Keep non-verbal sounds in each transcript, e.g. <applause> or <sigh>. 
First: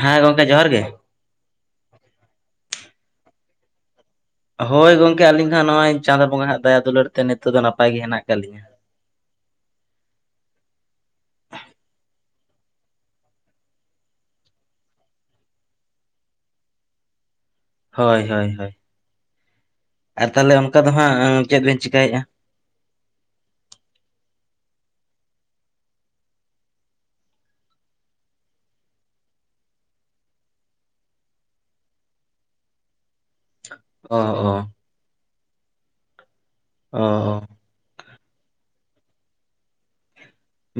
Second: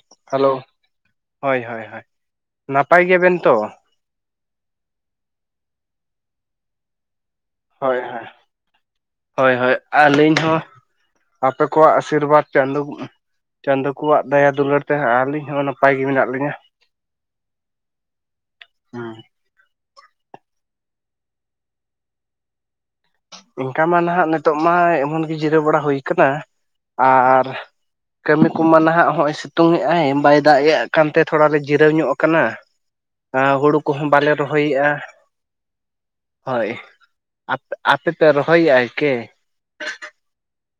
ᱦᱮᱸ ᱜᱚᱝᱠᱮ ᱦᱮᱞᱳ ᱡᱚᱦᱟᱨ ᱜᱮ ᱦᱳᱭ ᱦᱳᱭ ᱦᱳᱭ ᱱᱟᱯᱟᱭ ᱜᱮᱭᱟ ᱵᱮᱱ ᱛᱚ ᱦᱳᱭ ᱜᱚᱝᱠᱮ ᱟᱹᱞᱤᱧ ᱦᱚ ᱱᱚᱜ-ᱚᱭ ᱪᱟᱸᱫᱳ ᱵᱚᱸᱜᱟ ᱦᱟᱜ ᱫᱟᱭᱟ ᱫᱩᱞᱟᱹᱲ ᱛᱮ ᱱᱤᱛᱚᱜ ᱫᱚ ᱱᱟᱯᱟᱭ ᱦᱳᱭ ᱜᱮ ᱦᱮᱱᱟᱜ ᱦᱳᱭ ᱠᱟᱜ ᱞᱤᱧᱟ ᱦᱳᱭ ᱦᱳᱭ ᱟᱹᱞᱤᱧ ᱦᱚᱸ ᱟᱯᱮ ᱠᱚᱣᱟᱜ ᱟᱥᱤᱨᱵᱟᱫᱽ ᱪᱟᱸᱫᱳ ᱪᱟᱸᱫᱚ ᱠᱚᱣᱟᱜ ᱫᱟᱭᱟ ᱫᱩᱞᱟᱹᱲ ᱛᱮ ᱦᱟᱸᱜ ᱟᱹᱞᱤᱧ ᱦᱚᱸ ᱱᱟᱯᱟᱭ ᱜᱮ ᱢᱮᱱᱟᱜ ᱞᱤᱧᱟ ᱦᱳᱭ ᱦᱳᱭ ᱦᱳᱭ ᱦᱮᱸ ᱟᱨ ᱛᱟᱦᱚᱞᱮ ᱚᱱᱠᱟ ᱫᱚ ᱦᱟᱸᱜ ᱪᱮᱫ ᱵᱮᱱ ᱪᱮᱠᱟᱹᱭᱮᱫᱼᱟ ᱤᱱᱠᱟ ᱢᱟ ᱱᱟᱦᱟᱜ ᱱᱤᱛᱚᱜ ᱢᱟ ᱮᱢᱚᱱ ᱜᱮ ᱡᱤᱨᱟᱹᱣ ᱵᱟᱲᱟ ᱦᱩᱭ ᱟᱠᱟᱱᱟ ᱟᱨ ᱠᱟᱹᱢᱤ ᱠᱚᱢᱟ ᱱᱟᱦᱟᱜ ᱦᱚᱸᱜᱼᱚᱭ ᱥᱤᱛᱩᱝ ᱮᱫ-ᱟᱭ ᱵᱟᱭ ᱫᱟᱜ ᱮᱫ ᱠᱟᱱᱛᱮ ᱛᱷᱚᱲᱟ ᱞᱮ ᱡᱤᱨᱟᱹᱣ ᱧᱚᱜ ᱟᱠᱟᱱᱟ <unintelligible> ᱦᱩᱲᱩ ᱠᱚᱦᱚᱸ ᱚ ᱵᱟᱞᱮ ᱚ ᱨᱚᱦᱚᱭᱮᱫᱼᱟ, ᱦᱳᱭ ᱚ ᱟᱯᱮ ᱯᱮ ᱨᱚᱦᱚᱭᱮᱫ-ᱟ ᱠᱮ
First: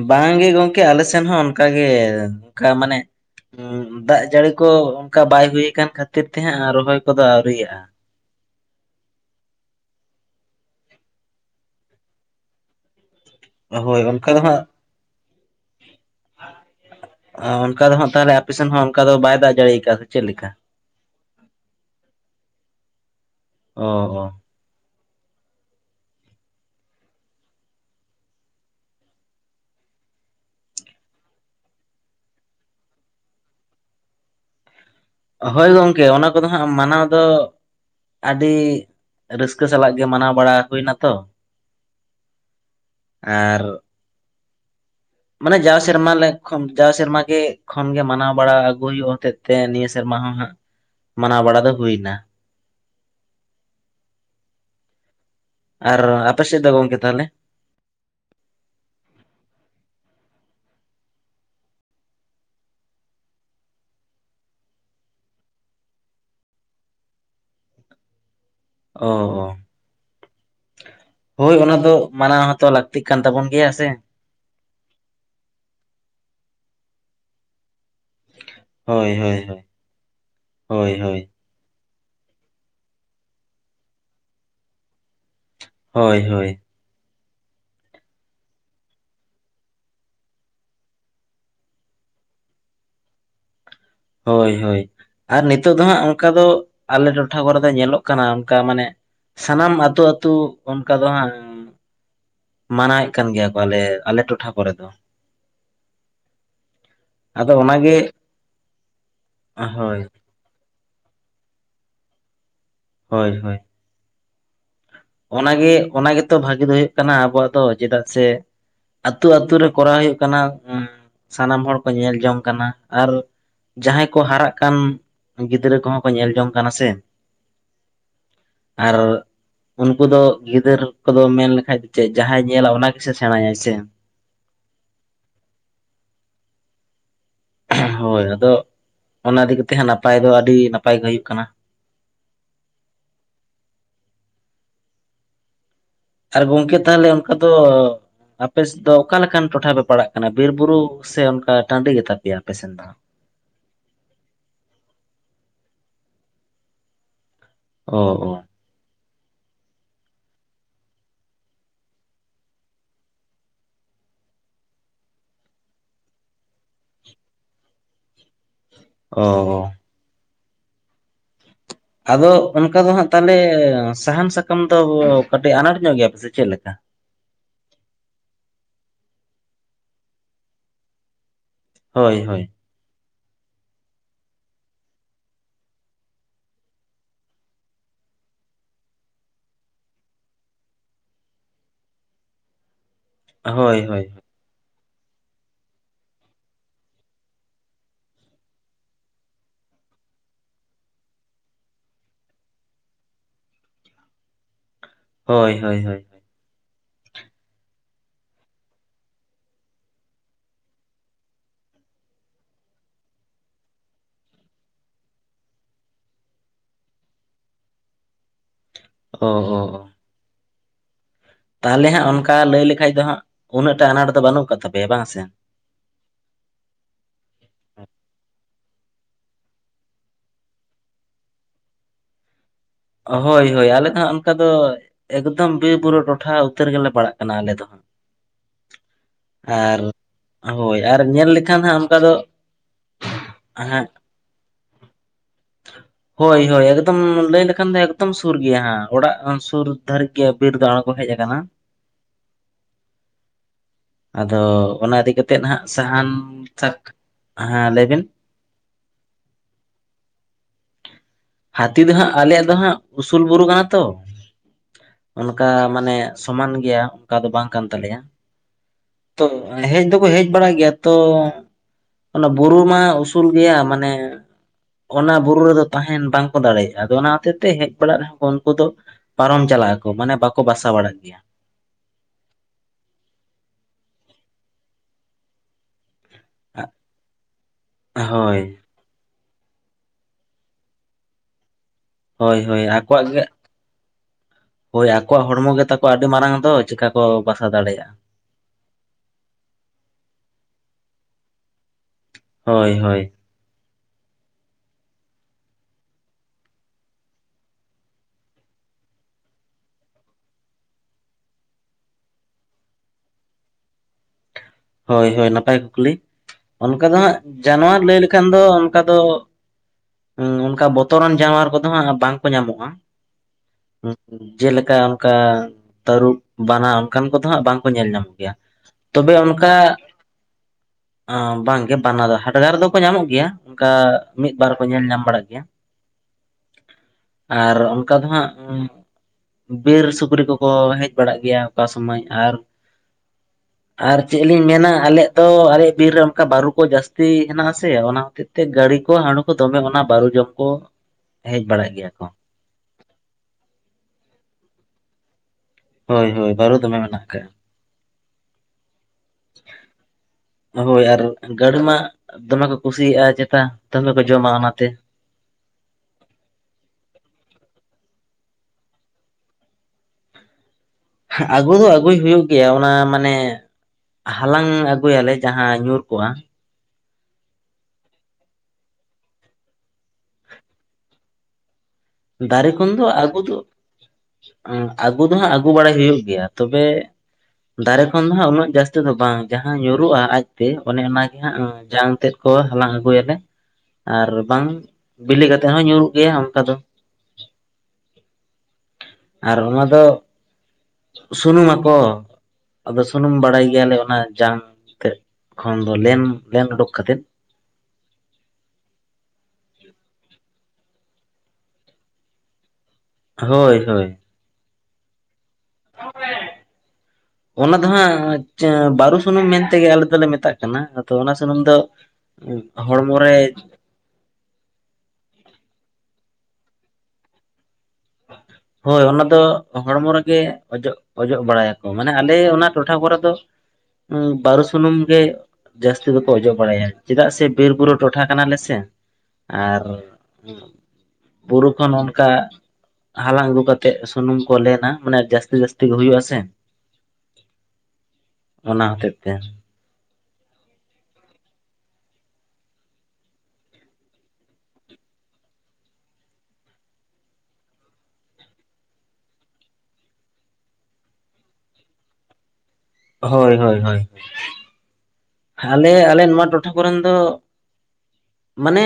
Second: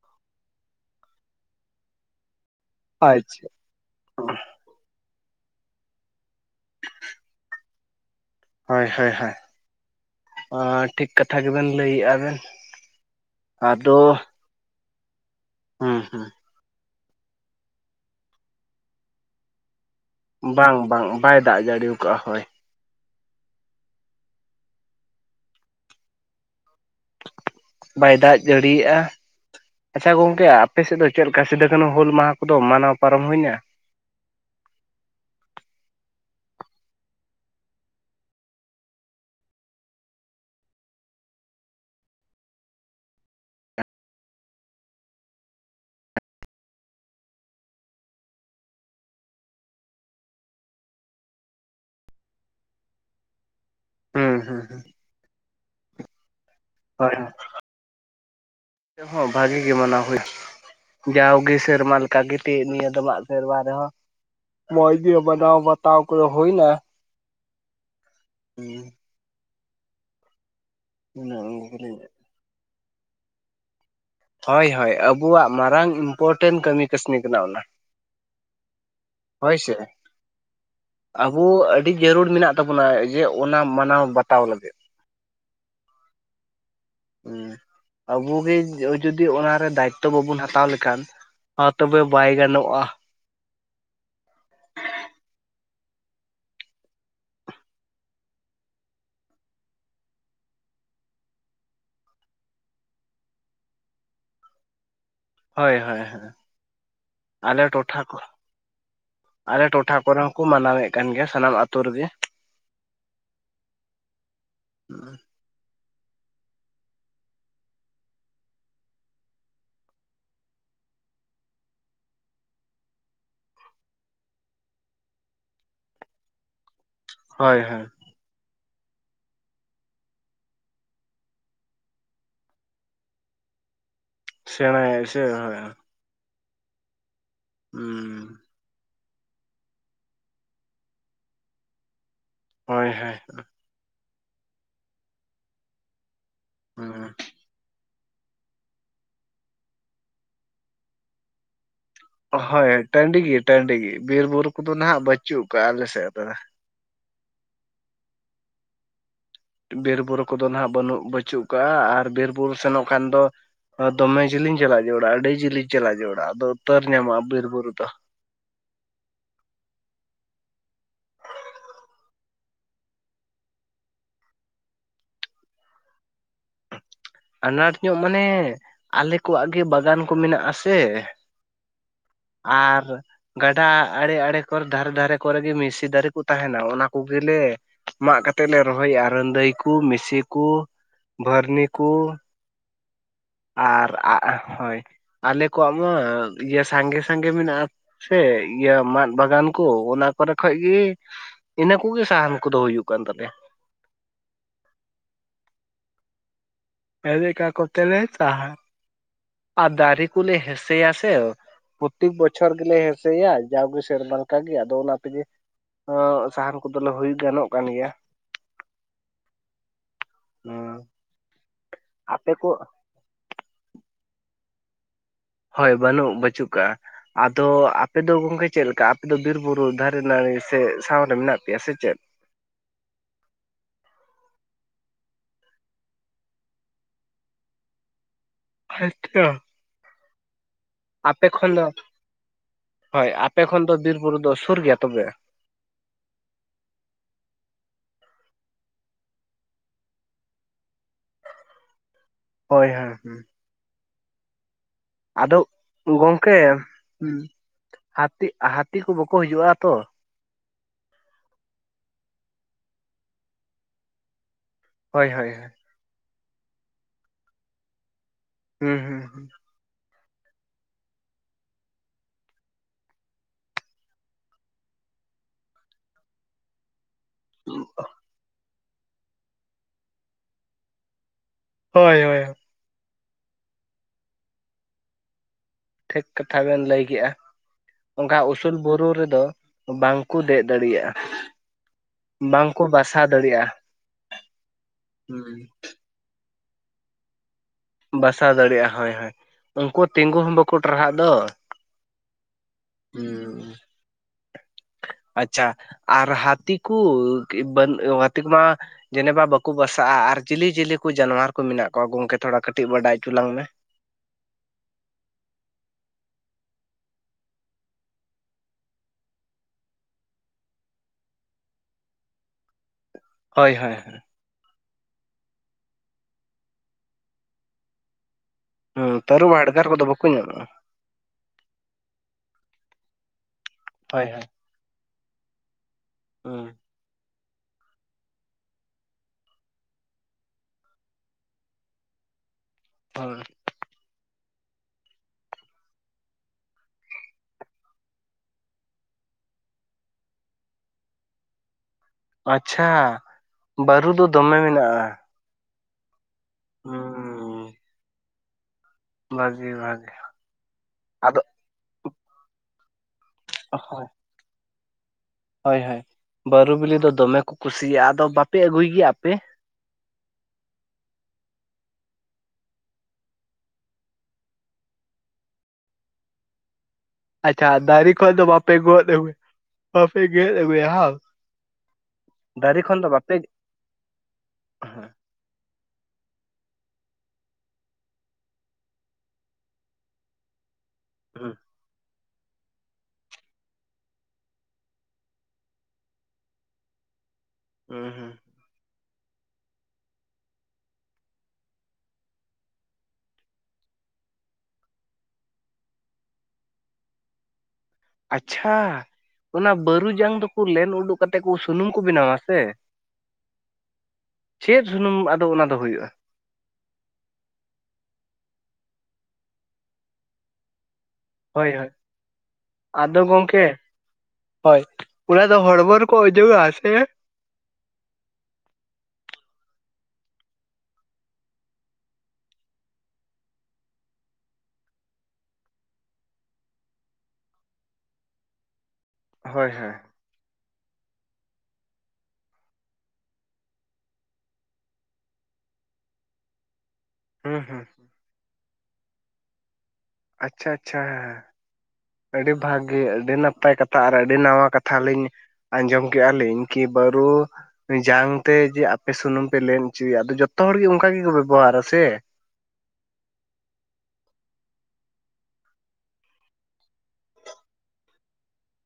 ᱵᱟᱝ ᱜᱮ ᱜᱚᱝᱠᱮ ᱟᱞᱮ ᱥᱮᱱ ᱦᱚᱸ ᱚᱱᱠᱟ ᱜᱮ ᱚᱱᱠᱟ ᱢᱟᱱᱮ ᱟᱪᱪᱷᱟ ᱫᱟᱜ ᱡᱟᱹᱲᱤ ᱠᱚ ᱚᱱᱠᱟ ᱵᱟᱭ ᱦᱩᱭ ᱟᱠᱟᱱ ᱠᱷᱟᱹᱛᱤᱨ ᱛᱮ ᱦᱟᱸᱜ ᱨᱚᱦᱚᱭ ᱠᱚᱫᱚ ᱟᱹᱣᱨᱤᱭᱟᱜᱼᱟ ᱦᱳᱭ ᱦᱳᱭ ᱦᱳᱭ ᱴᱷᱤᱠ ᱠᱟᱛᱷᱟ ᱜᱮ ᱵᱮᱱ ᱞᱟᱹᱭᱮᱫᱼᱟᱵᱮᱱ ᱦᱳᱭ ᱚᱱᱠᱟ ᱫᱚ ᱦᱟᱸᱜ ᱦᱮᱸ ᱦᱮᱸ ᱚᱱᱠᱟ ᱫᱚ ᱦᱟᱜ ᱛᱟᱦᱚᱞᱮ ᱟᱯᱮ ᱥᱮᱱ ᱦᱚᱸ ᱚᱱᱠᱟ ᱫᱚ ᱵᱟᱭ ᱫᱟᱜ ᱡᱟᱲᱤ ᱟᱠᱟᱫ-ᱟ ᱵᱟᱝ ᱵᱟᱝ ᱵᱟᱭ ᱫᱟᱜ ᱡᱟᱲᱤᱭᱟᱣᱟᱠᱟᱫᱼᱟ ᱦᱳᱭ ᱚ ᱚ ᱵᱟᱭ ᱫᱟᱜ ᱡᱟᱹᱲᱤᱭᱮᱜ-ᱟ᱾ ᱟᱪᱪᱷᱟ ᱜᱚᱝᱠᱮ ᱟᱯᱮ ᱥᱮᱫ ᱫᱚ ᱪᱮᱫ ᱞᱮᱠᱟ ᱥᱤᱫᱩ ᱠᱟᱹᱱᱦᱩ ᱦᱩᱞ ᱢᱟᱦᱟᱸ ᱠᱚᱫᱚ ᱢᱟᱱᱟᱣ ᱯᱟᱨᱚᱢ ᱦᱩᱭᱱᱟ? ᱦᱳᱭ ᱜᱚᱝᱠᱮ ᱚᱱᱟ ᱠᱚᱫᱚ ᱦᱟᱸᱜ ᱢᱟᱱᱟᱣ ᱫᱚ ᱟᱹᱰᱤ ᱨᱟᱹᱥᱠᱟᱹ ᱥᱟᱞᱟᱜ ᱜᱮ ᱢᱟᱱᱟᱣ ᱵᱟᱲᱟ ᱦᱩᱭᱱᱟᱛᱚ᱾ ᱟᱨ ᱢᱟᱱᱮ ᱡᱟᱣ ᱥᱮᱨᱢᱟ ᱞᱮ ᱡᱟᱣ ᱥᱮᱨᱢᱟ ᱜᱮ ᱠᱷᱚᱱᱜᱮ ᱢᱟᱱᱟᱣ ᱵᱟᱲᱟ ᱟᱹᱜᱩ ᱦᱩᱭᱩᱜ ᱦᱚᱛᱮᱜ ᱛᱮ ᱱᱤᱭᱟᱹ ᱥᱮᱨᱢᱟ ᱦᱚᱸ ᱦᱟᱸᱜ ᱢᱟᱱᱟᱣ ᱵᱟᱲᱟ ᱫᱚ ᱦᱩᱭ ᱮᱱᱟ᱾ ᱦᱩᱸ ᱦᱩᱸ ᱦᱩᱸ ᱟᱨ ᱟᱯᱮᱥᱮᱫ ᱫᱟ ᱜᱚᱝ ᱦᱳᱭ <unintelligible> ᱦᱚᱸ ᱵᱷᱟᱹᱜᱤ ᱜᱮ ᱢᱟᱱᱟᱣ ᱦᱩᱭ᱾ ᱡᱟᱣᱜᱮ ᱥᱮᱨᱢᱟ ᱞᱮᱠᱟ ᱛᱮᱜ ᱱᱤᱭᱟᱹ ᱫᱚ ᱢᱟᱜ ᱥᱮᱨᱢᱟ ᱨᱮᱦᱚᱸ ᱢᱚᱡ ᱜᱮ ᱢᱟᱱᱟᱣ ᱵᱟᱛᱟᱣ ᱠᱚᱫᱚ ᱦᱩᱭᱱᱟ ᱦᱩᱸ᱾ ᱚ ᱦᱳᱭ ᱚᱱᱟ ᱫᱚ ᱢᱟᱱᱟᱣ ᱦᱟᱛᱟᱣ ᱞᱟᱹᱠ ᱛᱤ ᱠᱟᱱ ᱛᱟᱵᱚᱱ ᱜᱮᱭᱟ ᱥᱮ᱾ ᱦᱳᱭ ᱦᱳᱭ ᱟᱵᱚᱣᱟᱜ ᱢᱟᱨᱟᱝ ᱤᱱᱯᱚᱴᱮᱱᱴ ᱠᱟᱹᱢᱤ ᱠᱟᱹᱥᱱᱤ ᱠᱟᱱᱟ ᱚᱱᱟ᱾ ᱦᱳᱭ ᱥᱮ ᱦᱳᱭ ᱦᱳᱭ ᱟᱵᱚ ᱟᱵᱚ ᱟᱹᱰᱤ ᱡᱟᱹᱨᱩᱲ ᱢᱮᱱᱟᱜ ᱛᱟᱵᱚᱱᱟ ᱡᱮ ᱚᱱᱟ ᱢᱟᱱᱟᱣ ᱵᱟᱛᱟᱣ ᱞᱟᱹᱜᱤᱫ᱾ ᱦᱳᱭ ᱦᱳᱭ ᱦᱮᱸ ᱟᱵᱚᱜᱮ ᱡᱩᱫᱤ ᱚᱱᱟᱨᱮ ᱫᱟᱭᱤᱛᱛᱚ ᱵᱟᱵᱚᱱ ᱦᱟᱛᱟᱣ ᱞᱮᱠᱷᱟᱱ ᱦᱚᱸ ᱛᱚᱵᱮ ᱵᱟᱭ ᱜᱟᱱᱚᱜ-ᱟ᱾ ᱦᱳᱭ ᱦᱳᱭ ᱟᱨ ᱱᱤᱛᱚᱜ ᱫᱚ ᱦᱟᱸᱜ ᱚᱱᱠᱟ ᱫᱚ ᱟᱞᱮ ᱴᱚᱴᱷᱟ ᱠᱚᱨᱮ ᱫᱚ ᱧᱮᱞᱚᱜ ᱠᱟᱱᱟ ᱚᱱᱠᱟ ᱢᱟᱱᱮ ᱥᱟᱱᱟᱢ ᱟᱛᱳ ᱟᱹᱛᱩ ᱚᱱᱠᱟ ᱫᱚ ᱦᱟᱸᱜ ᱢᱟᱱᱟᱣᱮᱫ ᱠᱟᱱ ᱜᱮᱭᱟ ᱠᱚ ᱟᱞᱮ ᱟᱞᱮ ᱴᱚᱴᱷᱟ ᱠᱚᱨᱮ ᱫᱚ᱾ ᱦᱳᱭ ᱦᱳᱭ ᱟᱫᱚ ᱟᱞᱮ ᱚᱱᱟᱜᱮ ᱴᱚᱴᱷᱟ ᱠᱚ ᱟᱞᱮ ᱴᱚᱴᱷᱟ ᱦᱳᱭ ᱠᱚᱨᱮ ᱦᱚᱸ ᱠᱚ ᱢᱟᱱᱟᱣᱮᱫ ᱠᱟᱱ ᱜᱮᱭᱟ ᱥᱟᱱᱟᱢ ᱟᱛᱳ ᱨᱮᱜᱮ᱾ ᱦᱳᱭ ᱦᱳᱭ ᱦᱩᱜ-ᱩ ᱚᱱᱟᱜᱮ ᱚᱱᱟ ᱜᱮᱛᱚ ᱵᱷᱟᱜᱤ ᱫᱚ ᱦᱩᱭᱩᱜ ᱠᱟᱱᱟ ᱟᱵᱚᱣᱟᱜ ᱫᱚ ᱪᱮᱫᱟᱜ ᱥᱮ ᱟᱹᱛᱩ ᱟᱹᱛᱩ ᱨᱮ ᱠᱚᱨᱟᱣ ᱦᱩᱭᱩᱜ ᱠᱟᱱᱟ ᱥᱟᱱᱟᱢ ᱦᱚᱲ ᱠᱚ ᱧᱮᱞ ᱡᱚᱝ ᱠᱟᱱᱟ ᱟᱨ ᱡᱟᱦᱟᱸᱭ ᱠᱚ ᱦᱟᱨᱟᱜ ᱠᱟᱱ ᱜᱤᱫᱽᱨᱟᱹ ᱠᱚᱦᱚᱸ ᱠᱚ ᱧᱮᱞ ᱡᱚᱝ ᱠᱟᱱᱟ ᱥᱮ᱾ ᱦᱳᱭ ᱦᱳᱭ ᱟᱨ ᱩᱱᱠᱩ ᱫᱚ ᱜᱤᱫᱟᱹᱨ ᱠᱚᱫᱚ ᱢᱮᱱ ᱞᱮᱠᱷᱟᱡ ᱫᱚ ᱪᱮᱫ ᱡᱟᱦᱟᱸᱭ ᱧᱮᱞᱟ ᱚᱱᱟ ᱜᱮᱥᱮ ᱥᱮᱸᱬᱟᱭᱟᱭ ᱥᱮ᱾ ᱥᱮᱬᱟᱭᱟᱭ ᱥᱮ ᱦᱳᱭ᱾ ᱦᱳᱭ ᱟᱫᱚ ᱚᱱᱟ ᱤᱫᱤ ᱠᱟᱛᱮᱜ ᱦᱟᱸᱜ ᱱᱟᱯᱟᱭ ᱫᱚ ᱟᱹᱰᱤ ᱱᱟᱯᱟᱭ ᱜᱮ ᱦᱩᱭᱩᱜ ᱠᱟᱱᱟ᱾ ᱦᱳᱭ ᱦᱳᱭ᱾ ᱟᱨ ᱜᱚᱝᱠᱮ ᱛᱟᱦᱚᱞᱮ ᱚᱱᱠᱟ ᱫᱚ ᱟᱯᱮ ᱥᱮᱫ ᱫᱚ ᱚᱠᱟ ᱞᱮᱠᱟᱱ ᱴᱚᱴᱷᱟ ᱯᱮ ᱯᱟᱲᱟᱜ ᱠᱟᱱᱟ ᱵᱤᱨ ᱵᱩᱨᱩ ᱥᱮ ᱚᱱᱠᱟ ᱴᱟᱸᱰᱤ ᱜᱮᱛᱟ ᱯᱮᱭᱟ ᱦᱳᱭ ᱟᱯᱮ ᱥᱮᱱ ᱫᱚ ᱦᱳᱭ ᱴᱟᱸᱰᱤ ᱜᱮ ᱴᱟᱸᱰᱤ ᱜᱮ ᱵᱤᱨ ᱵᱩᱨᱩ ᱠᱚᱫᱚ ᱱᱟᱦᱟᱜ ᱵᱟᱹᱪᱩᱜ ᱠᱟᱜ-ᱟ ᱟᱞᱮᱥᱮᱫ ᱫᱚ᱾ ᱚᱻᱚ ᱵᱤᱨ ᱵᱩᱨᱩ ᱠᱚᱫᱚ ᱱᱟᱦᱟᱜ ᱵᱟᱹᱱᱩᱜ ᱵᱟᱹᱪᱩᱜ ᱠᱟᱜ-ᱟ ᱟᱨ ᱵᱤᱨ ᱵᱩᱨᱩ ᱥᱮᱱᱚᱜ ᱠᱷᱟᱱ ᱫᱚ ᱫᱚᱢᱮ ᱡᱤᱞᱤᱧ ᱪᱟᱞᱟᱜ ᱡᱟᱣᱨᱟ ᱟᱹᱰᱤ ᱡᱤᱞᱤᱧ ᱪᱟᱞᱟᱣ ᱡᱟᱣᱨᱟ ᱟᱫᱚ ᱩᱛᱟᱹᱨ ᱧᱟᱢᱚᱜ-ᱟ ᱵᱤᱨ ᱵᱩᱨᱩ ᱫᱚ᱾ ᱚ ᱟᱫᱚ ᱚᱱᱠᱟ ᱫᱚ ᱦᱟᱸᱜ ᱛᱟᱦᱚᱞᱮ ᱥᱟᱦᱟᱱ ᱥᱟᱠᱟᱢ ᱫᱚ ᱠᱟᱹᱴᱤᱡ ᱟᱱᱟᱴ ᱧᱚᱜ ᱜᱮᱭᱟ ᱯᱮ ᱥᱮ ᱪᱮᱫ ᱞᱮᱠᱟ? ᱟᱱᱟᱴ ᱧᱚᱜ ᱢᱟᱱᱮ ᱟᱞᱮ ᱠᱚᱣᱟᱜ ᱜᱮ ᱵᱟᱜᱟᱱ ᱠᱚ ᱢᱮᱱᱟᱜ ᱟᱥᱮ ᱦᱳᱭ ᱦᱳᱭ ᱟᱨ ᱜᱟᱰᱟ ᱟᱲᱮ ᱟᱲᱮ ᱠᱚᱨᱮ ᱫᱷᱟᱨᱮ ᱫᱷᱟᱨᱮ ᱠᱚᱨᱮ ᱜᱮ ᱢᱤᱥᱤ ᱫᱟᱨᱮ ᱠᱚ ᱛᱟᱸᱦᱮᱱᱟ ᱚᱱᱟ ᱠᱚᱜᱮᱞᱮ ᱢᱟᱜ ᱠᱟᱛᱮᱫ ᱞᱮ ᱨᱚᱦᱚᱭᱮᱜ-ᱟ ᱨᱟᱹᱱᱫᱟᱹᱭ ᱠᱩ ᱢᱤᱥᱤ ᱠᱩ ᱵᱷᱟᱹᱨᱱᱤ ᱩᱱᱠᱩ ᱦᱳᱭ ᱦᱳᱭ ᱟᱨ ᱦᱳᱭ ᱟᱞᱮ ᱠᱚᱣᱟᱜ ᱢᱟ ᱤᱭᱟᱹ ᱥᱟᱸᱜᱮ ᱥᱟᱸᱜᱮ ᱢᱮᱱᱟᱜᱼᱟ ᱥᱮ ᱤᱭᱟᱹ ᱢᱟᱫ ᱵᱟᱜᱟᱱ ᱠᱚ ᱚᱱᱟ ᱠᱚᱨᱮ ᱠᱷᱚᱡ ᱜᱤ ᱤᱱᱟᱹ ᱠᱚᱜᱮ ᱥᱟᱦᱟᱱ ᱠᱚᱫᱚ ᱦᱩᱭᱩᱜ ᱠᱟᱱ ᱛᱟᱞᱮᱭᱟ ᱦᱳᱭ ᱦᱳᱭ ᱦᱳᱭ ᱚᱱᱟ ᱠᱚᱛᱮ ᱞᱮ ᱥᱟᱦᱟᱱ ᱟᱨ ᱫᱟᱨᱤ ᱠᱩᱞᱤ ᱦᱮᱸᱥᱮᱭᱟ ᱥᱮ ᱯᱚᱛᱛᱤᱠ ᱵᱚᱪᱷᱚᱨ ᱜᱮᱞᱮ ᱦᱮᱸᱥᱮᱭᱟ ᱡᱟᱣ ᱜᱮ ᱥᱮᱨᱢᱟ ᱞᱮᱠᱟ ᱜᱮ ᱟᱫᱚ ᱚᱱᱟ ᱛᱮᱜᱮ ᱥᱟᱦᱟᱱ ᱠᱚᱫᱚ ᱞᱮ ᱦᱩᱭ ᱜᱟᱱᱚᱜ ᱠᱟᱱ ᱜᱮᱭᱟ ᱚ ᱦᱚ ᱦᱮᱸ ᱛᱟᱦᱚᱞᱮ ᱦᱟᱸᱜ ᱚᱱᱠᱟ ᱞᱟᱹᱭ ᱞᱮᱠᱷᱟᱡ ᱫᱚ ᱦᱟᱸᱜ ᱩᱱᱟᱹᱜᱴᱟ ᱟᱱᱟᱴ ᱫᱚ ᱵᱟᱹᱱᱩᱜ ᱠᱟᱫ ᱛᱟᱯᱮᱭᱟ ᱵᱟᱝ ᱥᱮ ᱦᱳᱭ ᱵᱟᱹᱱᱩᱜ ᱵᱟᱹᱪᱩᱜ ᱠᱟᱜᱼᱟ ᱟᱫᱚ ᱟᱯᱮ ᱫᱚ ᱜᱚᱝᱠᱮ ᱪᱮᱫ ᱞᱮᱠᱟ ᱟᱯᱮ ᱫᱚ ᱵᱤᱨ ᱵᱩᱨᱩ ᱫᱟᱨᱮ ᱱᱟᱹᱲᱤ ᱥᱮ ᱥᱟᱶᱨᱮ ᱢᱮᱱᱟᱜ ᱯᱮᱭᱟ ᱥᱮ ᱪᱮᱫ ᱦᱳᱭ ᱦᱳᱭ ᱟᱞᱮ ᱫᱚ ᱦᱟᱸᱜ ᱚᱱᱠᱟ ᱫᱚ ᱮᱠᱫᱚᱢ ᱵᱤᱨ ᱵᱩᱨᱩ ᱴᱚᱴᱷᱟ ᱩᱛᱟᱹᱨ ᱜᱮᱞᱮ ᱯᱟᱲᱟᱜ ᱠᱟᱱᱟ ᱟᱞᱮ ᱫᱚ <unintelligible> ᱟᱪᱪᱷᱟ ᱟᱨ ᱦᱳᱭ ᱟᱨ ᱟᱯᱮ ᱧᱮᱞ ᱠᱷᱚᱱ ᱞᱮᱠᱷᱟᱱ ᱦᱟᱸᱜ ᱚᱱᱠᱟ ᱫᱚ ᱦᱳᱭ ᱟᱯᱮ ᱠᱷᱚᱱ ᱫᱚ ᱦᱮᱸ ᱵᱤᱨ ᱵᱩᱨᱩ ᱫᱚ ᱥᱩᱨ ᱜᱮᱭᱟ ᱛᱚᱵᱮ ᱦᱳᱭ ᱦᱳᱭ ᱮᱫᱚᱢ ᱞᱟᱹᱭ ᱞᱮᱠ ᱷᱟᱱ ᱫᱚ ᱮᱠᱫᱚᱢ ᱥᱩᱨ ᱜᱮᱭᱟ ᱦᱟᱸᱜ ᱚᱲᱟᱜ ᱥᱩᱨ ᱫᱷᱟᱹᱨᱤᱡ ᱜᱮᱭᱟ ᱵᱤᱨ ᱫᱚ ᱟᱬᱜᱚ ᱦᱮᱡ ᱟᱠᱟᱱᱟ ᱦᱳᱭ ᱦᱳᱭ ᱦᱩᱸ ᱟᱫᱚ ᱚᱱᱟ ᱤᱫᱤ ᱟᱫᱚ ᱠᱟᱛᱮᱫ ᱦᱟᱸᱜ ᱥᱟᱦᱟᱱ ᱜᱚᱝᱠᱮ ᱥᱟᱠ ᱦᱮᱸ ᱞᱟᱹᱭ ᱵᱤᱱ ᱠᱟᱹᱴᱤᱡ ᱦᱟᱹᱛᱤ ᱠᱚ ᱵᱟᱠᱩ ᱦᱤᱡᱩᱜᱼᱟ ᱛᱚ ᱦᱟᱹᱛᱤ ᱫᱚ ᱦᱟᱸᱜ ᱟᱞᱮᱭᱼᱟᱜ ᱫᱚ ᱦᱟᱸᱜ ᱩᱥᱩᱞ ᱵᱩᱨᱩ ᱠᱟᱱᱟ ᱛᱚ ᱦᱳᱭ ᱦᱳᱭ ᱚᱱᱠᱟ ᱦᱳᱭ ᱢᱟᱱᱮ ᱥᱚᱢᱟᱱ ᱜᱮᱭᱟ ᱚᱱᱠᱟ ᱫᱚ ᱵᱟᱝ ᱠᱟᱱ ᱛᱟᱞᱮᱭᱟ ᱦᱩᱸ ᱦᱩᱸ ᱦᱩᱸ ᱛᱚ ᱦᱮᱡ ᱫᱚᱠᱚ ᱦᱮᱡ ᱵᱟᱲᱟᱜ ᱜᱮᱭᱟ ᱛᱚ ᱚᱱᱟ ᱵᱩᱨᱩ ᱢᱟ ᱩᱥᱩᱞ ᱜᱮᱭᱟ, ᱢᱟᱱᱮ ᱚᱱᱟ ᱵᱩᱨᱩ ᱨᱮᱫᱚ ᱛᱟᱦᱮᱱ ᱵᱟᱠᱚ ᱫᱟᱲᱮᱭᱟᱜᱼᱟ ᱟᱫᱚ ᱚᱱᱟ ᱦᱚᱛᱮᱡ ᱛᱮ ᱦᱮᱡ ᱵᱟᱲᱟᱜ ᱨᱮᱦᱚᱸ ᱩᱱᱠᱩ ᱫᱚ ᱯᱟᱨᱚᱢ ᱪᱟᱞᱟᱜ ᱟᱠᱚ ᱢᱟᱱᱮ ᱵᱟᱠᱚ ᱵᱟᱥᱟ ᱵᱟᱲᱟᱜ ᱜᱮᱭᱟ ᱾ ᱦᱳᱭ ᱦᱳᱭ ᱴᱷᱤᱠ ᱠᱟᱛᱷᱟ ᱵᱮᱱ ᱞᱟᱹᱭ ᱠᱮᱫᱼᱟ ᱚᱱᱠᱟ ᱦᱳᱭ ᱩᱥᱩᱞ ᱵᱩ ᱨᱩ ᱨᱮᱫᱚ ᱵᱟᱝ ᱠᱚ ᱫᱮᱡ ᱫᱟᱲᱮᱭᱟᱜᱼᱟ ᱾ ᱦᱳᱭ ᱦᱳᱭ ᱟᱠᱚᱣᱟᱜ ᱜᱮ ᱦᱳᱭ ᱟᱠᱚᱣᱟᱜ ᱦᱩᱸ ᱦᱚᱲᱢᱚ ᱜᱮ ᱛᱟᱠ ᱚ ᱟᱹᱰᱤ ᱢᱟᱨᱟᱝ ᱫᱚ ᱪᱤᱠᱟ ᱠᱚ ᱵᱟᱥᱟ ᱫᱟᱲᱮᱭᱟᱜᱼᱟ ᱾ ᱵᱟᱥᱟᱣ ᱫᱟᱲᱮᱭᱟᱜᱼᱟ ᱦᱳᱭ ᱦᱳᱭ ᱩᱱᱠᱩ ᱛᱤᱸᱜᱩ ᱦᱚᱸ ᱵᱟᱠᱚ ᱴᱟᱨᱦᱟᱜ ᱫᱚ ᱾ ᱦᱳᱭ ᱦᱳᱭ ᱦᱮᱸ <unintelligible> ᱟᱪᱪᱷᱟ ᱟᱨ ᱦᱟᱹᱛᱤ ᱠᱚ ᱵᱟᱹᱱᱩᱜ ᱦᱟᱹᱛᱤ ᱠᱚᱢᱟ ᱡᱮᱱᱮᱵᱟ ᱵᱟᱠᱚ ᱵᱟᱥᱟᱜᱼᱟ ᱟᱨ ᱪᱤᱞᱤ ᱪᱤᱞᱤ ᱠᱚ ᱡᱟᱱᱣᱟᱨ ᱠᱚ ᱢᱮᱱᱟᱜ ᱠᱚᱣᱟ ᱜᱚᱝᱠᱮ ᱛᱷᱚᱲᱟ ᱠᱟᱹᱴᱤᱡ ᱵᱟᱰᱟᱭ ᱦᱚᱪᱚ ᱞᱟᱝ ᱢᱮ? ᱦᱳᱭ ᱦᱳᱭ ᱱᱟᱯᱟᱭ ᱠᱩᱠᱞᱤ ᱚᱱᱠᱟ ᱫᱚ ᱦᱟᱸᱜ ᱡᱟᱱᱣᱟᱨ ᱞᱟᱹᱭ ᱞᱮᱠᱷᱟᱱ ᱫᱚ ᱚᱱᱠᱟ ᱫᱚ, ᱦᱚᱸ ᱚᱱᱠᱟ ᱵᱚᱛᱚᱨᱟᱱ ᱡᱟᱱᱣᱟᱨ ᱠᱚᱫᱚ ᱦᱟᱸᱜ ᱵᱟᱝᱠᱚ ᱧᱟᱢᱚᱜᱼᱟ ᱾ ᱦᱳᱭ ᱦᱳᱭ ᱾ ᱡᱮᱞᱮᱠᱟ ᱚᱱᱠᱟ ᱛᱟᱹᱨᱩᱵ ᱵᱟᱱᱟ ᱚᱱᱠᱟᱱ ᱠᱚᱫᱚ ᱦᱟᱸᱜ ᱵᱟᱝᱠᱚ ᱧᱮᱞ ᱧᱟᱢ ᱜᱮᱭᱟ ᱾ ᱦᱩᱸ ᱛᱟᱹᱨᱩᱵᱽ ᱦᱟᱰᱜᱟᱨ ᱠᱚᱫᱚ ᱵᱟᱠᱚ ᱧᱟᱢᱚᱜᱼᱟ? ᱵᱟᱝ ᱜᱮ ᱵᱟᱱᱟ ᱫᱚ ᱦᱟᱰᱜᱟᱨ ᱫᱚᱠᱚ ᱧᱟᱢᱚᱜ ᱜᱮᱭᱟ ᱚᱱᱠᱟ ᱦᱳᱭ ᱢᱤᱫ, ᱵᱟᱨ ᱠᱚ ᱧᱮᱞ ᱧᱟᱢ ᱵᱟᱲᱟᱜ ᱜᱮᱭᱟ ᱾ ᱦᱩᱸ ᱟᱨ ᱚᱱᱠᱟ ᱫᱚ ᱦᱟᱸᱜ, ᱵᱤᱨ ᱥᱩᱠᱨᱤ ᱠᱚᱠᱚ ᱦᱮᱡ ᱵᱟᱲᱟᱜ ᱜᱮᱭᱟ ᱚᱠᱟ ᱥᱚᱢᱚᱭ ᱟᱨ, ᱦᱳᱭ ᱟᱨ ᱪᱮᱫ ᱞᱤᱧ ᱢᱮᱱᱟ ᱟᱞᱮᱭᱟᱜ ᱫᱚ, ᱟᱞᱮᱭᱟᱜ ᱵᱤᱨ ᱨᱮ ᱚᱱᱠᱟ ᱵᱟᱹᱨᱩ ᱠᱚ ᱡᱟᱹᱥᱛᱤ ᱦᱮᱱᱟᱜᱼᱟ ᱥᱮ, ᱚᱱᱟ ᱦᱚᱛᱮᱡ ᱮᱱᱛᱮ ᱜᱟᱹᱲᱤ ᱠᱚ, ᱦᱟᱬᱩ ᱠᱚ ᱫᱚᱢᱮ ᱚᱱᱟ ᱵᱟᱨᱩ ᱡᱚᱢ ᱠᱚ ᱦᱮᱡ ᱵᱟᱲᱟᱜ ᱜᱮᱭᱟ ᱠᱚ᱾ ᱟᱪᱪᱷᱟ ᱵᱟᱹᱨᱩ ᱫᱚ ᱫᱚᱢᱮ ᱢᱮᱱᱟᱜᱼᱟ᱾ ᱦᱳᱭ, ᱦᱳᱭ ᱵᱟᱨᱩ ᱫᱚᱢᱮ ᱢᱮᱱᱟᱜ ᱟᱠᱟᱜᱫᱼᱟ᱾ ᱦᱩᱸ ᱵᱷᱟᱜᱮ ᱵᱷᱟᱜᱮ ᱦᱳᱭ, ᱟᱫᱚ ᱟᱨ ᱜᱟᱹᱲᱤ ᱢᱟ ᱫᱚᱢᱮ ᱠᱚ ᱠᱩᱥᱤᱭᱟᱜᱼᱟ᱾ ᱡᱮᱼᱛᱟ ᱫᱚᱢᱮ ᱠᱚ ᱡᱚᱢᱟ ᱚᱱᱟᱛᱮ᱾ ᱦᱳᱭ ᱦᱳᱭ, ᱵᱟᱹᱨᱩ ᱵᱤᱞᱤ ᱫᱚ ᱫᱚᱢᱮ ᱠᱚ ᱠᱩᱥᱤᱭᱟᱜᱼᱟ, ᱟᱫᱚ ᱵᱟᱯᱮ ᱟᱹᱜᱩᱭ ᱜᱮᱭᱟ ᱟᱯᱮ? ᱟᱹᱜᱩ ᱫᱚ ᱟᱹᱜᱩᱭ ᱦᱩᱭᱩᱜ ᱜᱮᱭᱟ, ᱚᱱᱟ ᱢᱟᱱᱮ ᱦᱟᱞᱟᱝ ᱟᱹᱜᱩᱭᱟᱞᱮ ᱡᱟᱦᱟᱸ ᱧᱩᱨ ᱠᱚᱜᱼᱟ᱾ ᱟᱪᱪᱷᱟ ᱫᱟᱨᱮ ᱠᱷᱚᱡ ᱫᱚ ᱵᱟᱯᱮ ᱜᱚᱫ ᱟᱜᱩᱭ, ᱵᱟᱯᱮ ᱜᱮᱫ ᱟᱹᱜᱩᱭᱟ ᱦᱟᱝ? ᱫᱟᱨᱮ ᱠᱷᱚᱱ ᱫᱚ ᱟᱹᱜᱩ ᱫᱚ, ᱟᱸ ᱟᱹᱜᱩ ᱫᱚ ᱦᱟᱸᱜ ᱟᱹᱜᱩ ᱵᱟᱲᱟᱭ ᱦᱩᱭᱩᱜ ᱜᱮᱭᱟ᱾ ᱛᱚᱵᱮ ᱫᱟᱨᱮ ᱠᱷᱚᱱ ᱫᱚ ᱦᱟᱸᱜ ᱩᱱᱟᱹᱜ ᱡᱟᱹᱥᱛᱤ ᱫᱚ ᱵᱟᱝ, ᱡᱟᱦᱟᱸ ᱧᱩᱨᱩᱜᱼᱟ ᱟᱡ ᱛᱮ ᱚᱱᱮ ᱚᱱᱟᱜᱮ ᱦᱩᱸ ᱦᱟᱸᱜ ᱡᱟᱝ ᱛᱮᱫ ᱠᱚ ᱦᱟᱞᱟᱝ ᱟᱹᱜᱩᱭᱟᱞᱮ᱾ ᱟᱨ ᱵᱟᱝ, ᱵᱤᱞᱤ ᱠᱟᱛᱮ ᱦᱚᱸ ᱧᱩᱨᱩᱜ ᱜᱮᱭᱟ ᱚᱱᱠᱟ ᱫᱚ᱾ ᱦᱮᱸ ᱦᱩᱸ᱾ ᱟᱨ ᱚᱱᱟ ᱫᱚ ᱥᱩᱱᱩᱢ ᱟᱠᱚ᱾ ᱟᱫᱚ ᱥᱩᱱᱩᱢ ᱵᱟᱲᱟᱭ ᱜᱮᱭᱟᱞᱮ ᱚᱱᱟ ᱡᱟᱝ ᱛᱮᱫ ᱠᱷᱚᱱ ᱫᱚ, ᱞᱮᱱ ᱞᱮᱱ ᱩᱰᱩᱠ ᱠᱟᱛᱮᱜ᱾ ᱟᱪᱪᱷᱟ᱾ ᱚᱱᱟ ᱵᱟᱹᱨᱩ ᱡᱟᱝ ᱫᱚᱠᱚ ᱞᱮᱱ ᱩᱸᱰᱩᱠ ᱠᱟᱛᱮᱫ ᱠᱚ, ᱥᱩᱱᱩᱢ ᱠᱚ ᱵᱮᱱᱟᱣᱟ ᱥᱮ? ᱦᱳᱭ ᱦᱳᱭ᱾ ᱪᱮᱫ ᱥᱩᱱᱩᱢ ᱟᱫᱚ ᱚᱱᱟ ᱫᱚ ᱦᱩᱭᱩᱜᱼᱟ? ᱚᱱᱟ ᱫᱚ ᱦᱟᱸᱜ, ᱟᱪᱪᱷᱟ ᱵᱟᱨᱩ ᱥᱩᱱᱩᱢ ᱢᱮᱱᱛᱮᱜᱮ ᱟᱞᱮ ᱫᱚᱞᱮ ᱢᱮᱛᱟᱜ ᱠᱟᱱᱟ᱾ ᱟᱫᱚ ᱚᱱᱟ ᱥᱩᱱᱩᱢ ᱦᱳᱭ ᱫᱚ ᱦᱳᱭ ᱦᱚᱲᱢᱚ ᱟᱫᱚ ᱨᱮ ᱜᱚᱝᱠᱮ ᱦᱳᱭ, ᱚᱱᱟ ᱫᱚ ᱦᱚᱲᱢᱚ ᱨᱮᱠᱚ ᱚᱡᱚᱜᱼᱟ, ᱥᱮ? ᱦᱳᱭ, ᱚᱱᱟ ᱫᱚ ᱦᱚᱲᱢᱚ ᱨᱮᱜᱮ ᱚᱡᱚᱜ ᱚᱡᱚᱜ ᱵᱟᱲᱟᱭᱟᱠᱚ᱾ ᱢᱟᱱᱮ ᱟᱞᱮ ᱚᱱᱟ ᱴᱚᱴᱷᱟ ᱠᱚᱨᱮ ᱫᱚ, ᱩᱸᱢ ᱵᱟᱨᱩ ᱥᱩᱱᱩᱢ ᱜᱮ ᱡᱟᱹᱥᱛᱤ ᱫᱚᱠᱚ ᱚᱡᱚᱜ ᱵᱟᱲᱟᱭᱟ, ᱪᱮᱫᱟᱜ ᱥᱮ ᱵᱤᱨ ᱵᱩᱨᱩ ᱴᱚᱴᱷᱟ ᱠᱟᱱᱟᱞᱮᱥᱮ᱾ ᱟᱨ, ᱦᱳᱭ ᱦᱩᱸ ᱵᱩᱨᱩ ᱠᱷᱚᱱ ᱚᱱᱠᱟ ᱦᱟᱞᱟᱝ ᱟᱹᱜᱩ ᱠᱟᱛᱮᱜ ᱥᱩᱱᱩᱢ ᱠᱚ ᱞᱮᱱᱟ᱾ ᱢᱟᱱᱮ ᱡᱟᱹᱥᱛᱤ ᱡᱟᱹᱥᱛᱤ ᱜᱮ ᱦᱩᱭᱩᱜᱼᱟ ᱥᱮ᱾ ᱦᱩᱸ ᱦᱩᱸ᱾ ᱚᱱᱟ ᱦᱚᱛᱮᱫ ᱛᱮ᱾ ᱟᱪᱪᱷᱟ ᱟᱪᱪᱷᱟ, ᱦᱮᱸ᱾ ᱟᱹᱰᱤ ᱵᱷᱟᱹᱜᱤ ᱟᱹᱰᱤ ᱱᱟᱯᱟᱭ ᱠᱟᱛᱷᱟ, ᱟᱨ ᱟᱹᱰᱤ ᱱᱟᱣᱟ ᱠᱟᱛᱷᱟᱞᱤᱧ ᱟᱸᱡᱚᱢ ᱠᱮᱫᱮᱜᱼᱟ ᱞᱤᱧ ᱠᱤ ᱵᱟᱹᱨᱩ ᱡᱟᱝᱛᱮ ᱡᱮ ᱟᱯᱮ ᱥᱩᱱᱩᱢ ᱯᱮ ᱞᱮᱱ ᱦᱚᱪᱚᱭᱟ, ᱟᱫᱚ ᱡᱚᱛᱚ ᱦᱚᱲ ᱜᱮ ᱚᱱᱠᱟ ᱜᱮᱠᱚ ᱵᱮᱵᱚᱦᱟᱨᱟ ᱥᱮ᱾ ᱦᱳᱭ ᱦᱳᱭ ᱦᱳᱭ᱾ ᱟᱞᱮ, ᱟᱞᱮ ᱱᱚᱣᱟ ᱴᱚᱴᱷᱟ ᱠᱚᱨᱮᱱ ᱫᱚ <inaudible> ᱢᱟᱱᱮ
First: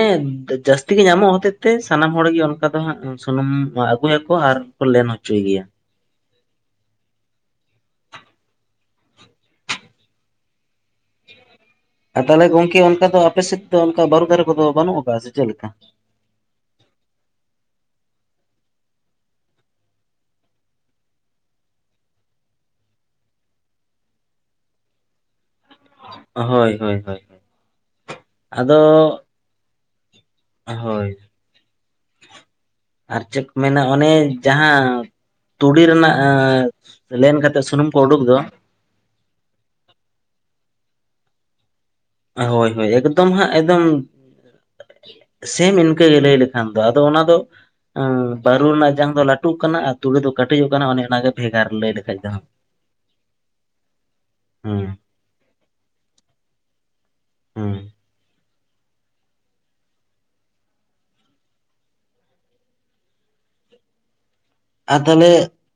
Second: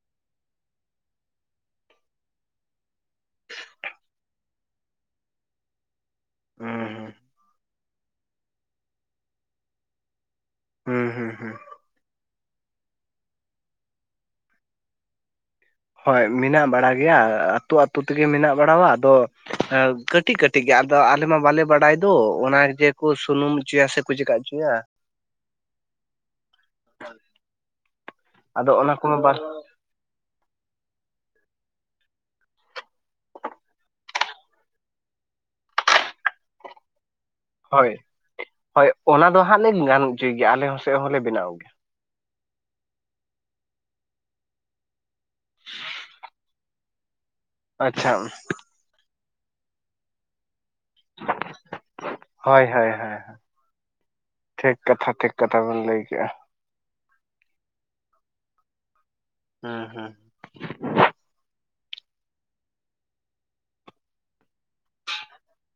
ᱡᱟᱹᱥᱛᱤ ᱜᱮ ᱧᱟᱢᱚᱜ ᱦᱚᱛᱮᱛ ᱛᱮ, ᱥᱟᱱᱟᱢ ᱦᱚᱲᱜᱮ ᱚᱱᱠᱟ ᱫᱚ ᱦᱟᱸᱜ ᱥᱩᱱᱩᱢ ᱟᱹᱜᱩᱭᱟᱠᱚ, ᱟᱨ ᱯᱮᱞᱮᱱ ᱦᱚᱪᱚᱭ ᱜᱮᱭᱟ᱾ ᱦᱩᱸ ᱦᱩᱸ᱾ ᱦᱩᱸ ᱦᱩᱸ ᱦᱩᱸ᱾ ᱟᱨ ᱛᱟᱦᱚᱞᱮ ᱜᱚᱝᱠᱮ ᱚᱱᱠᱟ ᱫᱚ ᱟᱯᱮ ᱥᱮᱫ ᱫᱚ ᱚᱱᱠᱟ ᱵᱟᱹᱨᱩ ᱫᱟᱨᱮ ᱠᱚᱫᱚ ᱵᱟᱹᱱᱩᱜ ᱟᱠᱟᱜᱼᱟ, ᱥᱮ ᱪᱮᱫᱞᱮᱠᱟ? ᱦᱳᱭ, ᱢᱮᱱᱟᱜ ᱵᱟᱲᱟ ᱜᱮᱭᱟ ᱟᱹᱛᱳ ᱟᱹᱛᱳ ᱛᱮᱜᱮ ᱢᱮᱱᱟᱜ ᱵᱟᱲᱟᱣᱟ᱾ ᱟᱫᱚ ᱟᱸ ᱠᱟᱹᱴᱤᱡ ᱠᱟᱹᱴᱤᱡ ᱜᱮ, ᱟᱫᱚ ᱟᱞᱮ ᱢᱟ ᱵᱟᱞᱮ ᱵᱟᱰᱟᱭ ᱫᱚ ᱚᱱᱟ ᱡᱮᱠᱚ ᱥᱩᱱᱩᱢ ᱦᱚᱪᱚᱭᱟ, ᱥᱮ ᱠᱩ ᱪᱮᱠᱟᱜ ᱪᱚᱭᱟ᱾ ᱦᱳᱭ ᱦᱳᱭ ᱦᱳᱭ, ᱚᱱᱟ ᱠᱚᱢᱟ ᱟᱫᱚ ᱵᱟᱝ ᱦᱳᱭ᱾ ᱟᱨ ᱪᱮᱫ ᱠᱚ ᱢᱮᱱᱟ, ᱚᱱᱮ ᱡᱟᱦᱟᱸ ᱛᱩᱲᱤ ᱨᱮᱱᱟᱜ, ᱟᱸᱻ ᱞᱮᱱᱠᱟᱛᱮᱫ ᱦᱳᱭ ᱥᱩᱱᱩᱢᱠᱩ ᱩᱸᱰᱩᱠ ᱫᱚ᱾ ᱦᱳᱭ, ᱚᱱᱟ ᱫᱚ ᱦᱟᱸᱜ ᱞᱮ ᱜᱟᱱ ᱦᱚᱪᱚᱭ ᱜᱮᱭᱟ ᱟᱞᱮ ᱦᱚᱸ ᱥᱮᱫ ᱦᱚᱸᱞᱮ ᱵᱮᱱᱟᱣ ᱜᱮᱭᱟ᱾ ᱦᱳᱭ ᱦᱳᱭ ᱮᱠᱫᱚᱢ ᱦᱟᱸᱜ ᱮᱠᱫᱚᱢ ᱥᱮᱢ ᱤᱱᱠᱟᱹᱜ ᱜᱮ ᱞᱟᱹᱭ ᱞᱮᱠᱷᱟᱱ ᱫᱚ ᱟᱫᱚ ᱚᱱᱟ ᱫᱚ ᱟᱪᱪᱷᱟ ᱵᱟᱹᱨᱩ ᱨᱮᱱᱟᱜ ᱡᱟᱝ ᱫᱚ ᱞᱟᱹᱴᱩᱜ ᱠᱟᱱᱟᱼᱼ ᱛᱩᱲᱟᱹ ᱫᱚ ᱠᱟᱹᱴᱤᱡᱚᱜ ᱠᱟᱱᱟ ᱚᱱᱮ ᱚᱱᱟᱱᱟᱜᱮ ᱵᱷᱮᱜᱟᱨ ᱞᱟᱹᱭ ᱞᱮᱠᱷᱟᱡ ᱫᱚᱦ ᱦᱳᱭ ᱦᱳᱭ ᱦᱳᱭ ᱴᱷᱤᱠ ᱦᱩᱸ ᱠᱟᱛᱷᱟ ᱴᱷᱤᱠ ᱠᱟᱛᱷᱟ ᱵᱮᱱ ᱞᱟᱹᱭ ᱠᱮᱜᱼᱟ᱾ ᱦᱩᱸ ᱦᱩᱸ ᱦᱩᱸ ᱟᱨ ᱛᱟᱦᱚᱞᱮ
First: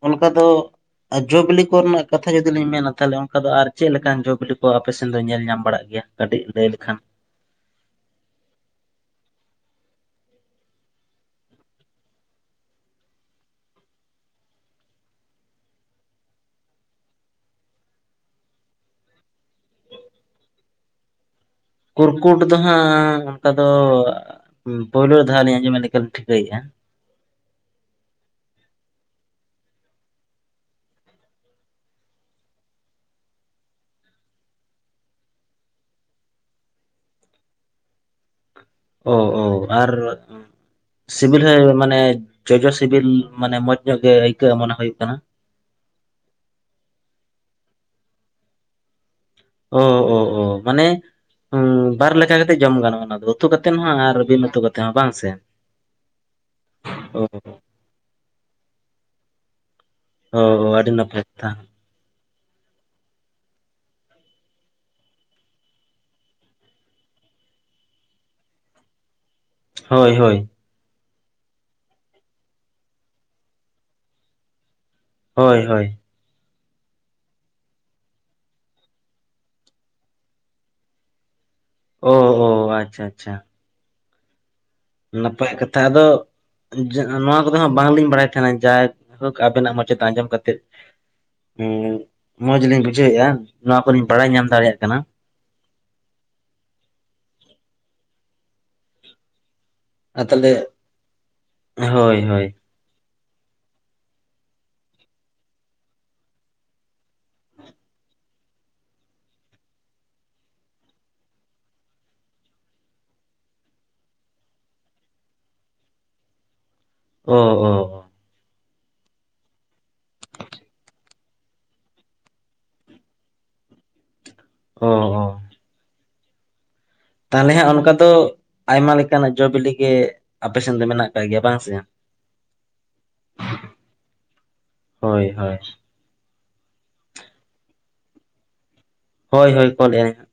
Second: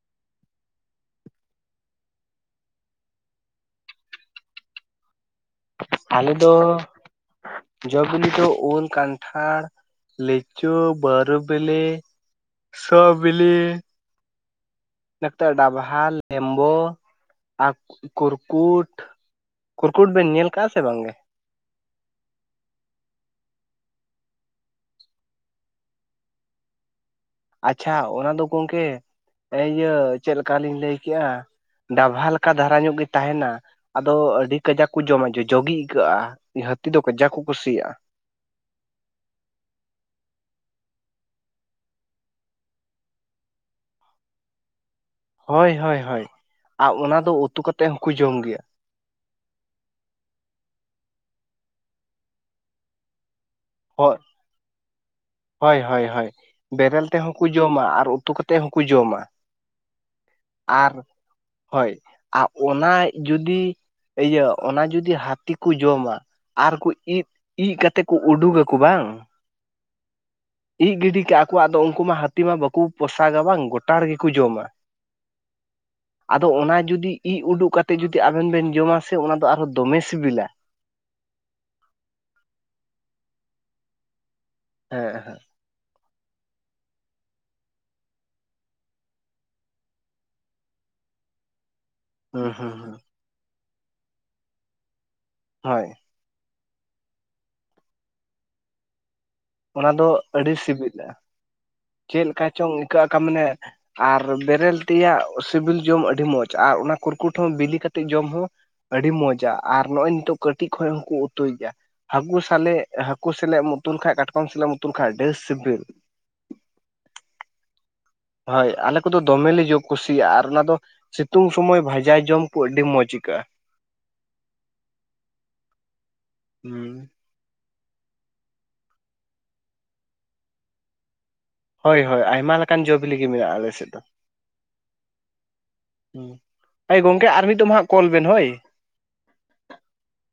ᱚᱱᱠᱟ ᱫᱚᱼᱼ ᱟᱨ ᱡᱚ ᱵᱤᱞᱤ ᱠᱚ ᱨᱮᱱᱟᱜ ᱠᱟᱛᱷᱟ ᱡᱚᱫᱤ ᱞᱤᱧ ᱢᱮᱱᱟ ᱛᱟᱦᱚᱞᱮ ᱚᱱᱠᱟ ᱫᱚ ᱟᱨ ᱪᱮᱫ ᱞᱮᱠᱟᱱ ᱡᱚ ᱵᱤᱞᱤ ᱠᱚ ᱟᱯᱮ ᱥᱮᱱ ᱫᱚ ᱧᱮᱞ ᱧᱟᱢᱼᱼ ᱟᱞᱮ ᱫᱚ ᱡᱚᱼᱵᱤᱞᱤ ᱫᱚ ᱤᱞ ᱠᱟᱱᱴᱷᱟᱲᱼᱼ ᱞᱤᱪᱩ ᱵᱟᱨᱩᱵᱤᱞᱤ ᱥᱚᱵᱤᱞᱤᱼ ᱱᱮᱛᱮ ᱰᱟᱵᱷᱟ ᱞᱮᱢᱵᱳ ᱟᱨ ᱠᱩᱨᱠᱩᱴ, ᱠᱩᱨᱠᱩᱴ ᱵᱮᱱ ᱧᱮᱞ ᱠᱟᱜᱼᱟ ᱥᱮ ᱵᱟᱝᱜᱮ? ᱠᱩᱨᱠᱩᱴ ᱫᱚ ᱦᱟᱸᱜ ᱚᱱᱠᱟ ᱫᱚ ᱯᱳᱭᱞᱳ ᱫᱷᱟᱣ ᱞᱤᱧ ᱟᱸᱡᱚᱢᱮᱫ ᱞᱮᱠᱟ ᱞᱤᱧ ᱴᱷᱤᱠᱟᱹᱭᱮᱫᱼᱟ᱾ ᱟᱪᱪᱷᱟ ᱚᱱᱟ ᱫᱚ ᱜᱚᱝᱠᱮ ᱤᱭᱟᱹ ᱪᱮᱫᱠᱟ ᱞᱤᱧ ᱞᱟᱹᱭ ᱠᱮᱜᱼᱟᱼᱼ ᱰᱟᱵᱷᱟ ᱞᱮᱠᱟ ᱫᱷᱟᱨᱟ ᱧᱚᱜ ᱜᱮ ᱛᱟᱦᱮᱱᱟ᱾ ᱟᱫᱚ ᱟᱹᱰᱤ ᱠᱟᱡᱟᱠ ᱠᱚ ᱡᱚᱢᱟ ᱡᱚᱡᱚ ᱟᱹᱭᱠᱟᱹᱜᱼᱟ ᱦᱟᱹᱛᱤ ᱫᱚ ᱠᱟᱡᱟᱠ ᱠᱚ ᱠᱩᱥᱤᱭᱟᱜᱼᱟ᱾ ᱳ ᱳ ᱟᱨ ᱥᱤᱵᱤᱞ ᱦᱚᱸ ᱢᱟᱱᱮ ᱡᱚᱡᱚ ᱥᱤᱵᱤᱞ ᱢᱟᱱᱮ ᱢᱚᱸᱡᱽ ᱧᱚᱜ ᱜᱮ ᱟᱹᱭᱠᱟᱹᱜᱼᱟ ᱢᱚᱱᱮ ᱦᱩᱭᱩᱜ ᱠᱟᱱᱟ? ᱦᱳᱭ ᱦᱳᱭ ᱦᱳᱭ ᱟᱨ ᱚᱱᱟ ᱫᱚ ᱩᱛᱩ ᱠᱟᱛᱮᱫ ᱦᱚᱸᱠᱚ ᱡᱚᱢ ᱜᱮᱭᱟ᱾ ᱳ ᱳ ᱳ ᱢᱟᱱᱮ ᱵᱟᱨ ᱞᱮᱠᱟ ᱠᱟᱛᱮᱜ ᱡᱚᱢ ᱜᱟᱱᱚᱜᱼᱟ ᱚᱱᱟ ᱫᱚ ᱩᱛᱩ ᱠᱟᱛᱮ ᱦᱚᱸ ᱟᱨ ᱦᱳᱭ ᱵᱤᱱ ᱩᱛᱩ ᱠᱟᱛᱮ ᱦᱚᱸ ᱵᱟᱝ ᱥᱮ ᱦᱳᱭ ᱦᱳᱭ ᱦᱳᱭ ᱵᱮᱨᱮᱞ ᱛᱮᱦᱚᱸ ᱠᱚ ᱡᱚᱢᱟ ᱟᱨ ᱩᱛᱩ ᱠᱟᱛᱮ ᱦᱚᱸᱠᱚ ᱡᱚᱢᱟ ᱚ ᱚ ᱟᱹᱰᱤ ᱟᱨ ᱱᱟᱯᱟᱭ ᱠᱟᱛᱷᱟ ᱦᱳᱭ ᱟᱨ ᱚᱱᱟ ᱡᱩᱫᱤ ᱤᱭᱟᱹ ᱚᱱᱟ ᱡᱩᱫᱤ ᱦᱟᱹᱛᱤ ᱠᱚ ᱡᱚᱢᱟ ᱟᱨ ᱠᱚ ᱤᱫ ᱤᱪ ᱠᱟᱛᱮ ᱠᱚ ᱩᱰᱩᱠᱼᱼ ᱠᱩ ᱵᱟᱝ ᱦᱳᱭ ᱦᱳᱭ ᱤᱡ ᱜᱤᱰᱤ ᱠᱟᱜ ᱟᱠᱚᱣᱟᱜ ᱫᱚ ᱩᱱᱠᱩ ᱢᱟ ᱦᱟᱹᱛᱤ ᱢᱟ ᱵᱟᱠᱚ ᱯᱚᱥᱟᱜᱟ ᱵᱟᱝ ᱜᱚᱴᱟ ᱨᱮᱜᱮ ᱠᱚ ᱡᱚᱢᱟ᱾ ᱦᱳᱭ ᱦᱳᱭ ᱟᱫᱚ ᱚᱱᱟ ᱡᱩᱫᱤ ᱤᱜ ᱩᱰᱩᱠ ᱠᱟᱛᱮ ᱡᱩᱫᱤ ᱟᱵᱮᱱ ᱵᱮᱱ ᱡᱚᱢᱟ ᱥᱮ ᱚᱱᱟ ᱫᱚ ᱟᱨᱚᱸ ᱫᱚᱢᱮ ᱥᱤᱵᱤᱞᱟ᱾ ᱚᱸ ᱚᱸ ᱟᱪᱪᱷᱟ ᱟᱪᱪᱷᱟ ᱦᱮᱸ ᱦᱮᱸ ᱱᱟᱯᱟᱭ ᱠᱟᱛᱷᱟ ᱟᱫᱚᱼ ᱱᱚᱣᱟ ᱠᱚᱫᱚ ᱵᱟᱝ ᱞᱤᱧ ᱵᱟᱲᱟᱭ ᱛᱟᱦᱮᱱᱟ ᱡᱟᱭᱦᱳᱠ ᱟᱵᱮᱱᱟᱜ ᱢᱚᱪᱟ ᱛᱮ ᱟᱸᱡᱚᱢ ᱠᱟᱛᱮᱫᱼᱼ ᱦᱩᱸ ᱢᱚᱡ ᱦᱩᱸ ᱞᱤᱧ ᱦᱩᱸ ᱵᱩᱡᱷᱟᱹᱣᱮᱜ-ᱟ ᱱᱚᱣᱟ ᱠᱚᱞᱤᱧ ᱵᱟᱲᱟᱭ ᱧᱟᱢ ᱫᱟᱲᱮᱭᱟᱜ ᱠᱟᱱᱟ᱾ ᱦᱳᱭ ᱚᱱᱟ ᱫᱚ ᱟᱨ ᱛᱟᱦᱚᱞᱮ ᱟᱹᱰᱤ ᱥᱤᱵᱤᱞᱟ ᱦᱳᱭ ᱪᱮᱞᱠᱟ ᱦᱳᱭ ᱪᱚᱝ ᱤᱠᱟᱹᱜ ᱟᱠᱟ ᱢᱟᱱᱮ ᱟᱨ ᱵᱮᱨᱮᱞ ᱛᱮᱭᱟᱜ ᱥᱤᱵᱤᱞ ᱡᱚᱢ ᱟᱹᱰᱤ ᱢᱚᱸᱡ ᱟᱨ ᱚᱱᱟ ᱠᱩᱨᱠᱩᱴ ᱦᱚᱸ ᱵᱤᱞᱤ ᱠᱟᱛᱮᱫ ᱡᱚᱢ ᱦᱚᱸ ᱟᱹᱰᱤ ᱢᱚᱸᱡ-ᱟ ᱟᱨ ᱱᱚᱜ ᱚᱭ ᱱᱤᱛᱚᱜ ᱠᱟᱹᱴᱤᱡ ᱠᱷᱚᱱ ᱦᱚᱸᱠᱚ ᱩᱛᱩᱭ ᱜᱮᱭᱟ᱾ ᱦᱟᱹᱠᱩ ᱥᱟᱞᱮᱜ ᱦᱟᱹᱠᱩ ᱥᱟᱞᱟᱜ ᱮᱢ ᱩᱛᱩ ᱠᱷᱟᱡ ᱠᱟᱴᱠᱚᱢ ᱥᱟᱞᱟᱜ ᱮᱢ ᱩᱛᱩ ᱠᱷᱟᱡ ᱟᱰᱤ ᱥᱤᱵᱤᱞ᱾ ᱚᱸ ᱚᱸ ᱦᱳᱭ ᱟᱞᱮ ᱠᱚᱫᱚ ᱫᱚᱢᱮᱞᱮ ᱡᱳ ᱠᱩᱥᱤᱭᱟᱜ-ᱟ ᱟᱨ ᱚᱱᱟ ᱫᱚᱼ ᱥᱤᱛᱩᱝ ᱥᱚᱢᱚᱭ ᱵᱷᱟᱡᱟ ᱡᱚᱢᱠᱩ ᱟᱹᱰᱤ ᱢᱚᱸᱡᱽ ᱟᱹᱭᱠᱟᱹᱜ-ᱟ ᱚ ᱚ ᱦᱩᱸ ᱛᱟᱞᱦᱮ ᱦᱟᱸᱜ ᱚᱱᱠᱟ ᱫᱚ ᱟᱭᱢᱟ ᱞᱮᱠᱟᱱᱟᱜ ᱡᱚ ᱵᱤᱞᱤ ᱜᱮ ᱟᱯᱮ ᱥᱮᱱ ᱫᱚ ᱢᱮᱱᱟᱜ ᱟᱠᱟᱜ ᱜᱮᱭᱟ ᱵᱟᱝ? ᱥᱮ ᱦᱳᱭ ᱦᱳᱭ ᱟᱭᱢᱟ ᱞᱮᱠᱟᱱ ᱡᱚ ᱵᱤᱞᱤ ᱜᱮ ᱢᱮᱱᱟᱜ-ᱟ ᱟᱞᱮ ᱥᱮᱫ ᱫᱚ᱾ ᱦᱳᱭ ᱦᱳᱭ ᱦᱩᱸ ᱦᱳᱭ ᱜᱚᱝᱠᱮ ᱟᱨ ᱢᱤᱫ ᱫᱚᱢ ᱦᱟᱜ ᱠᱚᱞ ᱵᱮᱱ ᱦᱳᱭ᱾ ᱦᱳᱭ ᱦᱳᱭ ᱠᱚᱞᱮᱜ ᱟᱹᱧ ᱦᱟᱜ